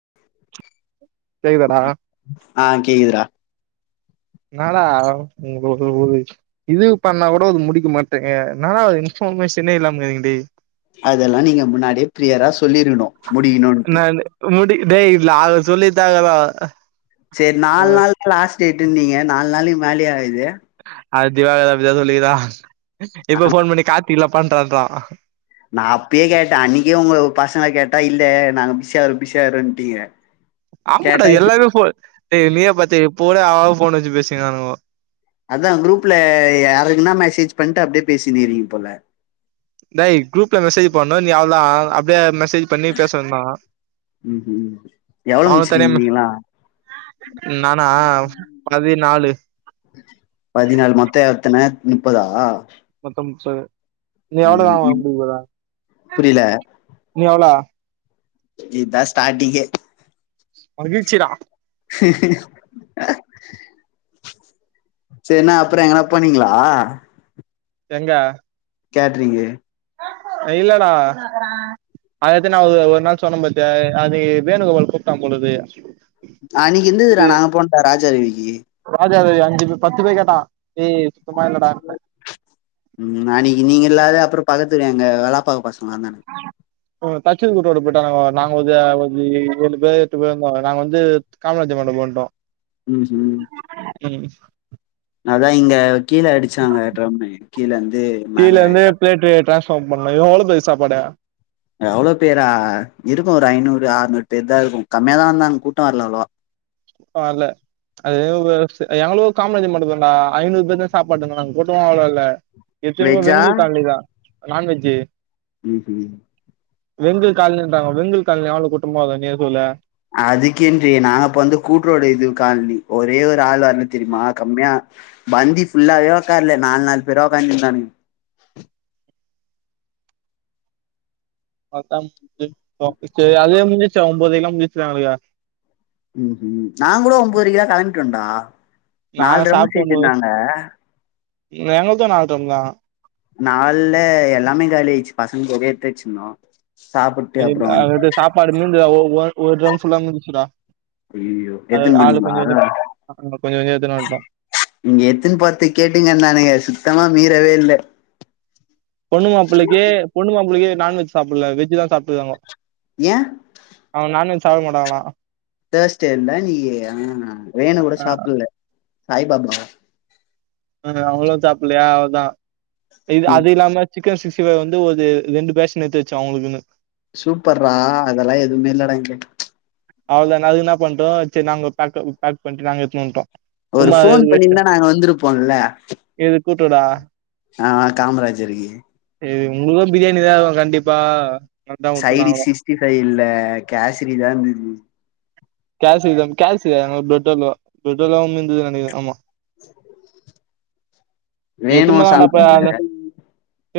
[inaudible] கேக்குதாடா ஆ கேக்குதுடா எனாடா ஒங்களுக்குள்ள ஓது இது பண்ணா கூட அது முடிக்க மாட்டேனா இன்ஃபர்மேஷனே இல்லாம இருக்குது அதல்லா நீங்க முன்னாடியே பிளியரா சொல்லிருக்கணு முடிகனூனு நானு முடி டேய் விளாட சொல்லி தாங்கடா சேர் நால் நாளு ப்ளாஸ் டேடுன்னீங்க நால் நாளைக்கு மேலயே ஆகுது அ திவாகர் அப்பிதா சொல்லிகிரா இப்ப ஃபோன் பண்ணி கார்த்தி இல்லப்பான்றாதா நா அப்பயே கேட்டே அன்னைக்கே ஒங்கள பசங்க கேட்டா இல்ல நாங்க பிஷியாரு பிஷாருகோன்டீங்க ஆமாடா எல்லாமே ஃபோ டேய் நீயே பாத்தியே போடா அவ ஃபோன் வச்சு பேசிகிறானுகோ அதா குரூப்ல யாருக்குனா மெசேஜ் பண்ணிட்டு அப்டியே பேசினீரிங்க போல டேய் குரூப்ல மெசேஜ் பண்ணணு நீ அவ்ளோதா அப்டியே மெசேஜ் பண்ணி பேசனுந்தா ம் ம் எவ்ளோ அவனு தனியா முடிச்சிருக்கீங்க மு நீங்களா நானா பதி நாலு பதினாலு மொத்தோ எத்தன முப்பதா மொத்தம் முப்பது நீ எவ்வளவுதா ம் வா இப் முடிக போற புரில நீ எவ்ளோ இதா ஸ்டாடிங்கே மகிழ்ச்சிடா சேர் னா அப்பற எங்கன பண்ணீங்களா எங்க கேட்ரிங்கு இல்லடா அதத்தா நா ஒரு ஒரு நாள் சொன்னே பாத்தியா அது வேணுகோபால் கூப்ட்டா போழுது அன்னக்கி இருந்ததுடா நாங்க போனாப்ப ராஜா ரவிக்கி ராஜா ரவி அஞ்சு பே பத்து பே கேட்டா ஏய் சுத்தமா இல்லடான்டே ம் அன்னக்கி நீங்க இல்லாதது அப்பறோ பக்கத்துல எங்க வேல பாக்க பசங்க வந்தானுங்க ஆ ஓ தச்சது குட்டோட போய்டாங்கடா நாங்க ஒத ஒது ஏழு பேர் எட்டு பேர் இருந்தோ நாங்க வந்து காமாஜி மண்டபோ வன்டோ ம் ம் ம் அதா இங்க கீழ அடுச்சாங்க ட்ரம்மு கீழ வந்து மேல எல்லாரு போய்ட்டு ட்ராஸ் ஓபன் பண்ல எவ்ளோ பாய் சாப்பாடு எவ்ளோ பேரா இருக்கு ஒரு ஐநூறு அறுநூறு பேர் தா இருக்கு கம்மியா தா வந்தாங்க கூட்டோ வர்ல அவ்ளவா வால்ல அது ஒர்ஸ் எங்களோ காமராஜர் மண்டபோண்டா ஐநூர் பேர்தா சாப்பாடுன் சொன்னாங்க கூட்டோலா அவ்ளோ இல்ல எட்த்தென்னவோ வெஜ்ஜா வெங்கில் கால்ணிதா நான்வெஜ்ஜு ம் ஹும் வெங்கல் கால்ணின் இர்ந்தாங்கோ வெங்கல் கால்ணி எவுளோ கூட்டமா இருக்கு நீயே சொல்ல அதுக்கேன்றியே நாங்க அப்ப வந்து கூட்றோடு இது கால்ணி ஒரே ஒரு ஆள்வர்னு தெரிமா கம்மியா பந்தி ஃபுல்லாவே உக்காலே நால் நால் பேரா உக்காந் இருந்தானுங்க பாத்தா [inaudible] ச்சு அதே முன்சுச்சு ஒன்பதேலா முன்சுச்சுதானுக ம் ஹும் நான் கூட ஒன்போதுரைக்குலா கழம்பிடோண்டா நால் நாங்க ட்ரமு செஞ்சிர்ந்தாங்க எங்கள்து நால் ட்ரம்தா நால்லே எல்லாமே காலி ஆய்ச்சு பசங் போக எட்த்வச்சிர்ந்தோ இல் அது இது சாப்பாடு மீந்ததாவோ ஓ ஒரு ட்ரம் ஃபுல்லா மீதுச்சுடா ஐயயோ அது எத்துன்னு ஆளுக் போனீங்களா கொஞ்சோண்டு கொஞ்சோ கொஞ்சோ எடுத்துன்வன்ட்டோ இங்க எத்துன் போர்த்துக் கேட்டீங்க நானுங்க சுத்தமா மீறவே இல்ல பொண்ணு மாப்ளைக்கே பொண்ணு மாப்ளைக்கே நான்வெஜ் சாப்புல வெஜ்ஜுதா சாப்ட்டுகாங்க ஏன் அவன் நான்வெஜ் சாப்பு மாட்டாங்களா தேர்ஸ்டேல நீ ஆ வேணு கூட அஹ் சாப்புல்ல சாய் பாபாவா அதா அவுங்குளு சாப்புலியா அவுள்தா இது ம் அது இல்லாம சிக்கன் சிக்ஸ்டி ஃபை வந்து ஒது ரெண்டு பேஷின் எட்த்து வச்சோ அவுங்ளுகுனு சூப்பர்ரா அதெல்லா எதுமே இல்லடா இங்க அவுள்தா நா அது இன்ன பண்ட்டோ செர் நாங்கோ பேக்கு பேக் பண்ட்டு நாங்க எட்த்துன் வன்ட்டோ ஒரு ஃபோன் பண்ணிர்ந்தா நாங்க வந்திருப்போல்ல இது கூத்துடா ஆ காமராஜர்க்கு ஏ உங்ளுக்கு பிரியாணிதாகு கண்டிப்பா அதான் விட்டோம் சைடி நாங்களும் சிக்ஸ்டிஃபை இல்ல கேசரி தா இருந்துது கேசரிதா கேல்சு எங்ளுக் பிரட் அல்வா பிரட் இல்லாம இர்ந்துது நெனைக்கிற ஆமா எதுமே வேணுவு வேணா அப்ப சாப்புட்ல அத்ல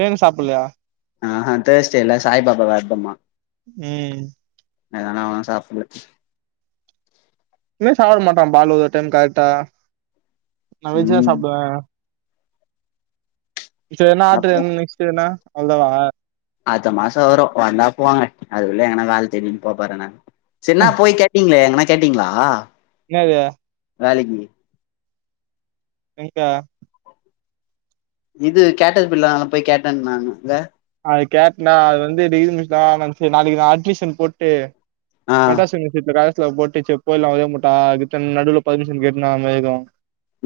ஏன் சாப்புல்ல ஆ ஹா தேர்ஸ்டேல சாய் பாபா வெர்தமா ம் அதுனால அவன் சாப்புல்ல ப்மே சாப்ட மாட்டான் பாலு ஒரு டைம் கர்ட்டா நா வெஜ்தா ம் சாப்டுவ சே என்ன ஆட்ரு அப்புறோ நெஸ்ட் எதுனா அவ்ல்தாவா அட்த்த மாசோ வரூ வந்தா போவே அதுக்குள்ள எங்கனா வேல தேடின் போபோற நானு டீம்ளே எங்கனா கேட்டீங்ளா என்னது வேலக்கி எங்க இது கேட்டது பில்லானால போய் கேட்டன் நானு ல்ல அது கேட்னா அது வந்து டேசுனுக்கா மந்த்சு நாளைக்கு நா அட்மிஷன் போட்டு ஆ மெட்ராஸ் யுனிவர்சிட்ல கரஸ்ல போட்டு செப்போ இல்ல அவய முட்டா ரிட்டன் நடுல பர்மிஷன் கேட்டு நாம எதூ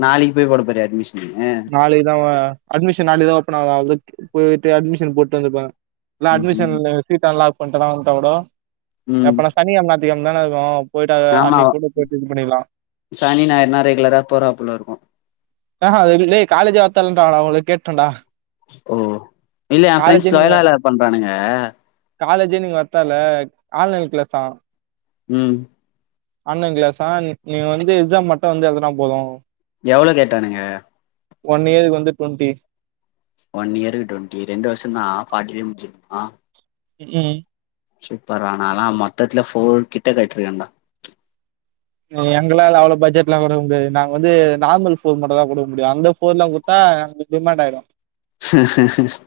நாளிக் போய் போட போறியா அட்மிஷுனு தாவ அட்மிஷன் நாள் எதோ ஓப்பன் ஆவுதா அவுளுக்கு போய்ட்டு அட்மிஷன் போட்டு வந்துர்பா இல்ல ம் அட்மிஷன்லு சீட் அன்லாக் பண்ட்டனா உட்டா கூடோ ம் எப்பனா சனிகெழ்ம் நாத்துகெழ்ம் தான இர்க்கு போய்ட்டாக ஆமா அன்னைக் கூட போய்ட்டு இது பண்ணிக்கலா சனி ஞாயிறுனா ரெகுலரா போறாப்புல இருக்கு அ ஹ்ம் லே காலேஜ் வரதேவ இல்லண்டாங்க அவுங்களு கேட்டன்டா ஓ இல்ல என் ஃப்ரெண்ட்ஸ் நீங்க லொயலால பண்றானுங்க காலேஜே நீங்க வர்தேவல்லா ஆன்லைன் க்ளாஸா ம் ஆன்லைன் க்ளேஸா நீங் நீங்க வந்து எக்ஸா மட்டு வந்து எழுதுனா போது எவ்ளோ கேட்டானுங்க ஒன் இயர்க்கு வந்து டென்ட்டி ஒன் இயர்க்கு டுவன்ட்டி ரெண்டு வர்ஷோதா ஃபார்ட்டிலியே முடிச்சு இருக்குமா ம் ம் சூப்பர்ர நாலா மொத்தத்துல ஃபோர் கிட்ட கட்டிருக்கண்டா ம் எங்களால அவ்ள பட்ஜட்லா குடுக்க முடியாது நாங்க வந்து நார்மல் ஃபோ மட்டுதா குடுக்க முடியு அந்த ஃபோர்லா குட் ஆ அப்டி டிமாண்ட் ஆயிடு ஹஸ்ஸ்ஸ்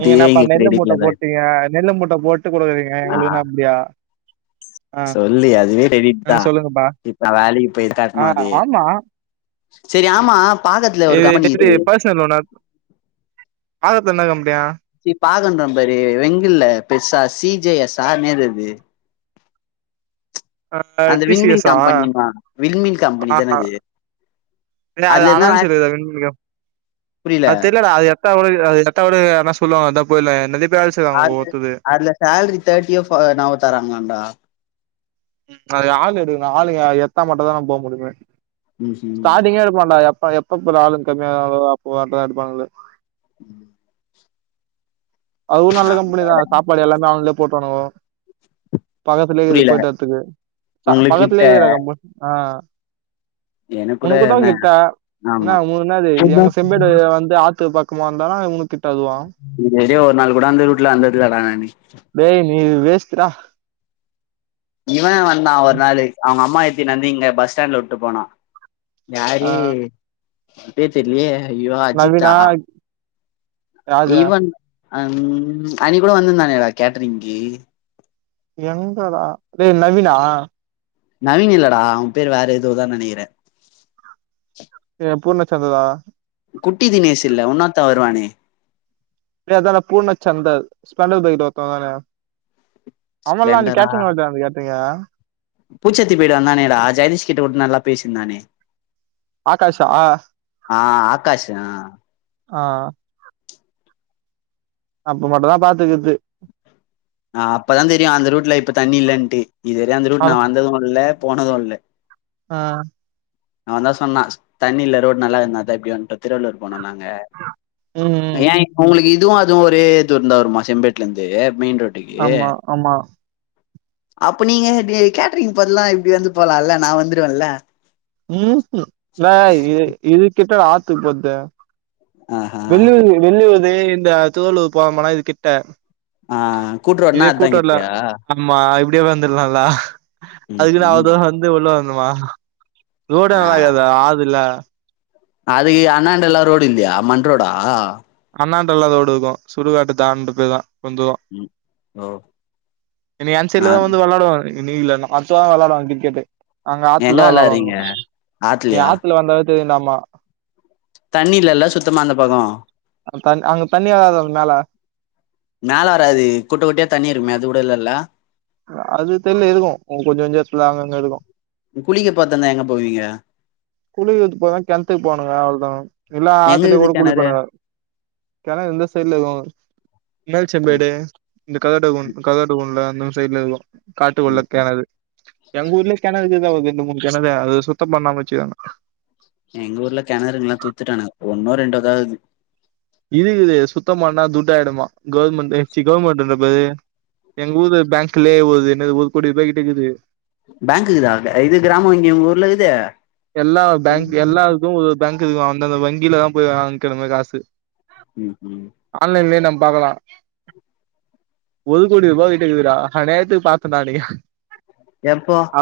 நீங்க என்னப்பா நெல்லு மூட்ட போட்டீங்க நெல்லு மூட்ட போட்டு குடுக்குறீங்க எங்களுக்குன அப்டியா ஆ சொல்லி அதுவே டெலீட் ஆ தா சொல்லுங்கப்பா இப்ப நா வேலைக்கு போய் ஆ கேட்டுனு அதே ஆமா செரி ஆமா பாகத்துல ஒரு கம்பெனி இரு [inaudible] சொல்லோனக்கு பாகத்து என்ன கம்பெடியா சி [unintelligible] வெங்குல்ல பெசா சி ஜே எஸ்ஸா என்னெது அது ஆ அந்த டி சி வீண்மீல் எஸ் ஆ கம்பெனி மா வீண்மீல் கம்பெனி ஆ தான அது அதுல என்ன வேல [unintelligible] புரியல அது தெர்லட அது எர்த்தா [inaudible] எர்த்தவுட யார்னா சொல்லுவங்க அதா போயல நெறய பேரு வேல செய்வாங்க உங்க ஒட்டலு சல்ரி தேர்ட்டியே ஃப் அ என்னவோ தராங்லண்ட ம் அது ஆளு எடுக்குனு ஆளு எத்தா மட்டு தா நா போ முடியுமே ம் ம் ஸ்டாரிங்கே [unintelligible] எப்ப எப்ப ஆளுங் கம்மிய அப்ப மட்டு தா எடுப்பாங்களே ம் அதுவு நல்ல கம்பெனி தா சாப்பாடு எல்லாமே அவுங்களே போட்டுவணுவோ பக்கத்துலே இக்குது புரியல போய்ட்டு வர்துக்கு ப உங்களுக்கு பக்கத்துலே கிட்ட இருக்குதாட கம்பென் ஆ எனக்கு கூட உனக்கு தா என்ன கிட்டா என்ன ஆமா மு என்னது எங்க செம்பேடு வந்து ஆத்து பக் க்கு வந்தானா உங்களுக் கிட்ட அதுவா இதுவறியு ஒரு நாள் கூட அந்த ரூட்டுல வந்தில்லட நானு டேய் நீ வேஷ்டுடா இவ வந்தா ஒரு நாளு அவுங்க அம்மா எத்தின் வந்து இங்க பஸ் ஸ்டாண்ட்ல விட்டு போனா ஆ யாரு பேர் தெர்லியே அய்யோ அஜித்தா நவீனா அது இவன் அன் அன்னிக்கு கூட வந்திருந்தானேட கேட்டரிங்க்கி எங்கடா டே நவீனா நவீன் இல்லடா அவ பேர் வேற ஏதோதா நெனைக்கிறே ஏ பூர்ணச்சந்தரா குட்டி தினேஸ்சு இல்ல உன்னாத்தாவ வருவானே டே அதாடா பூர்ண சந்தர் ஸ்பெண்டர் பைகில ஒருத்தன் வந்தானே ஆவல்லா அந்த ஸ்ப்ளெண்டரா கேட்ரீங்க [unintelligible] அந்த கேட்ரீங்க பூச்சத்தி போடு வந்தானேடா ஜெயதீஷ் கிட்ட கூட நல்லா பேசிருந்தானே ஆகாஷ்ஷா ஆ ஆகாஷ் ஆ ஆ அப்ப மட்டு தா பாத்துக்குது ஆ அப்பதா தெரியு அந்த ரூட்ல இப்ப தண்ணி இல்லன்ட்டு இது வரையு அந்த ரூட் அத நா வந்தது இல்ல போனது இல்ல ஆ அவந்தா சொன்னா தண்ணியில ரோடு நல்லா இருந்தாதா இப்படி வந்துட்டோ திருவள்ளூர் போனோ நாங்க உம் ஏ உங்களுக்கு இதுவு அதுவு ஒரே தூரந்தா வருமா செம்பேட்ல இருந்து மெயின் ரோட் ஆமா ஆமா அப்ப நீங்க கேட்டரிங் பதுல்லா இப்படி வந்து போகலால்ல நா வந்துருவேல உம் ந இ இது கிட்ட ஆத்து போரது ஆஹா வெள்ளது வெள்ளுவது இந்த தோலு போவம்னா இது கிட்ட ஆ கூட்றோடனா இதே கூட்டோ இல்ல அந்தங்கிட்டியா ஆமா இப்படியே வந்துரலாம்ல ம் அதுக்குதா அவ்வுளோ ம் தூர வந்து உள்ள வருனுமா ரோடு நல்லது ஆதுல அதுக்கு அண்ணாண்ட எல்லா ரோடு இல்லையா மண் ரோடா அண்ணாட்டுல்லா ரோடு இருக்கு சுடுகாட்டு தான்டண்டு போய் தா கொஞ்சு ம் ஓ இனி நா அன்சைடுல தா வந்து வெளாடுவோ இன்னிக்கு இல்லேனா அடுத்த வாரோ விளையாடுவாங்க கிரிக்கெட்டு் அங்க ஆத்துல எங்க தா விளையாடுவாங்க வெளாட்றீங்க ஆத்துலயா கிரிக்கெட்டு சேரி நாமா தண்ணி இல்லல்ல சுத்தமா அந்த பக்கோ தண் அங்க தண்ணி வராதா மேல மேலே வராது குட்ட குட்டயா தண்ணி இருக்குமே அது கூட இல்லல்ல அது தெர்ல எதுக்கு கொஞ்சோ கொஞ்சோ எடத்துல அங்க அங்க இருக்கு குளிக்க பாத்தந்தா எங்க போவீங்க குளிக்கிறத்துக்கு பாத்திங்கெனா கெணத்துக்கு போனுங்க அவ்வளதா இல்ல எங்க ஆத்துலயே இக்குது கூட கெணறு குளிப்பே நானு கெணறு இந்த சைடுல இருக்குவ மேல் ம் செம்மேடு இந்த ம் [unintelligible] அந்த சைடுல இருக்கு காட்டுக்குள்ள ம் ம் கெணறு எங்க ஊர்லயு கெணறு இக்குதாவது ரெண்டு மூணு கெணறு அது சுத்தோ பண்ணாம வச்சுருக்காங்க எங்க ஊர்ல கெணறுங்க எல்லா தூத்துட்டானுங்க ஒன்னோ ரெண்டோதா இக்குது இருக்குது சுத்தோ பண்ணா துட்டு ஆகிடுமா கவர்மெண்ட் கவர்மெண்டுன்றே பாரு எங்க ஊரு பேங்க்லே ஒரு இது ஒரு கோடி ரூபாய்கிட்ட இருக்குது பேங்க் இக்குதா இது கிராம இங்க உங்க ஊர்ல இருக்குது எல்லா பேங்க் எல்லா இதுவு ஒரு பேங்க் இருக்கு அந்த அந்த வங்கிலதா போயி வாங்கிக்கனு நம்ம காசு [unintelligible] ஆன்லைன்லேயே நம்ம பாக்கலா ஒரு கோடி ரூபா கிட்ட இருக்குதுடா அநியாயத்துக்கு பாத்தேன்டா நா அன்னைக்கு எப்போ ஆ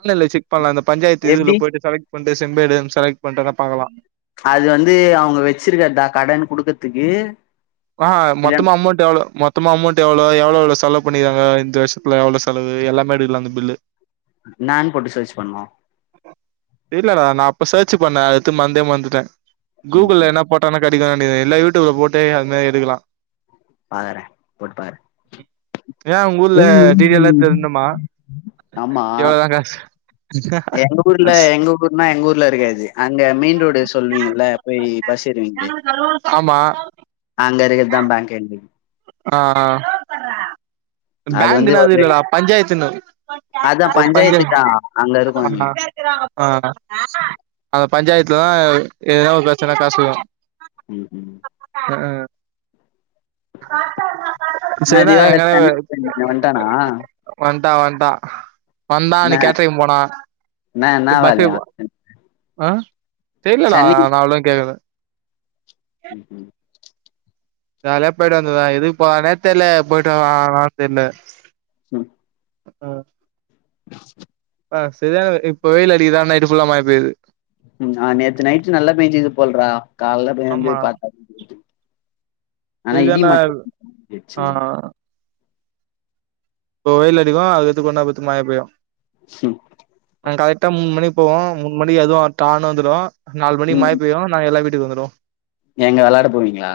இல்ல இல்ல செக் பண்லா அந்த பஞ்சாயத்து இதுகுல்ல எப்டி போயிட்டு செலெக்ட் பண்ட்டு செம்பேடு செலக்ட் பண்ட்டு வேனா பாக்கலா அது வந்து அவுங்க வச்சிருக்கதா கடன் குடுக்கரதுக்கு ஆ மொத்தமா அமௌண்ட் எவ்வளோ மொத் மொத்தமா அமௌண்ட் எவ்வளோ எவ்வளோ எவ்வளோ செலவு பண்ணிருக்காங்க இந்த வருஷத்துல எவ்வளோ செலவு எல்லாமே எடுக்கலா அந்த பில்லு என்னானு போட்டு சர்ச்சு பண்ணணு தெரிலடா நா அப்ப சர்ச் பண்ணே அடுத்து மரந்தே மறந்துட்டே ம் கூகுள்ள ம் வேனா போட்டானா கெடைக்குனு நெனைக்கே இல்ல யூடியூப் போட்டா அது மாரி எடுக்லா பாக்குற போட்டு பாக்குற ஏ உங்க ஊர்ல டீட்டெயிலா தெரினுமா ஆமா எவ்ளோதா காசு எங்க ஊர்ல எங்க ஊருனா எங்க ஊர்ல இருக்காது அங்க மெயின் ரோடு சொல்லுவீங்கல்ல போய் பஸ் ஏறுவீங்களே ஆமா அங்க இருக்குறதா பேங்க் எங்களுக்கு ஆ வந்து பேங்க்னா அது ஒரு இல்லடா பஞ்சாயத்துன்னுது அதா ஒரு பஞ்சாயத்து பஞ்சாயத்துக்குதா அங்க இருக்கு எங்களுக்கு ஆ அந்த பஞ்சாயத்துலதா எதாவது ஒரு பிரச்சனனா காசுவ ம் ம் ஆ என்ன சரிதா திவாகர் தண்ணிக் போயிருந்தானே வன்ட்டானா வண்ட்டா வண்ட்டா வந்தான் என்ன அன்னைக்கு கேட்டரிங் போனா என்ன என்ன இப்ப பஸ்க்கு வேலையா ஆ தெர்லலடா சென்னை நா அவ்ளவா கேக்ல ம் ம் ஜாலியா போய்ட்டு வந்துருவா எதுக்கு போவானே தெர்ல போய்ட்டு [unintelligible] தெர்ல உம் ஆ ஆ சரியான இப்ப வெயில் அடிக்குதா நைட்டு ஃபுல்லா மழ பெய்யுது ஆ நேத்து நைட்டு் நல்லா பேஞ்சுது போல்றா காலைல போய் எழுந்து ஆமா பாத்த இது என்னல் ஆ விழுந்துச்சு இப்போவெயில் அடிக்கு அதுக்கத்து கொன்நேர பொர்த்து மழ பேயு ஸ்ம் நாங்க கரெக்டா மூணு மணிக்கு போவோ மூணு மணி அதுவு டான்னு வந்துடு நாலு மணிக்கு மழ ம் பெய்யு நாங்க எல்லா வீட்டுக்கு வந்துருவோ எங்க விளாட போவீங்களா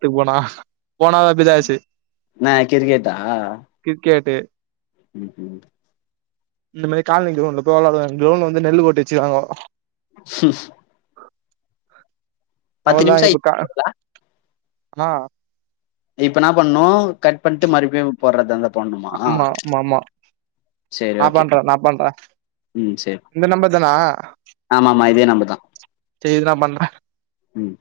வீட்டுபோனா போனா அப் இதாய்ச்சு என்ன கிரிக்கட்டா கிரிக்கேட்டு [inaudible] இந்த மாரி காலனி கிரவுன்ட்ல போய் வெளாடுவ கிரவுன்ட்ல வந்து நெல்லு போட்டு வச்சுருக்காங்கோ ஸ்உஸ் பத்து அவதா நிமிஷம் ஆயி இப்பு கா ஆ இப்பன்னா பண்ணு கட் பண்ணிட்டு மறுபியு போடுறதுந்தா போட்ணுமா ஆமா ஆமா ஆமா சரி நா ஓகே பண்றே நா பண்றே ம் சர் இந்த நம்பர் தானா இதே நம்பர்தா சரிஇரு நா பண்ற ம்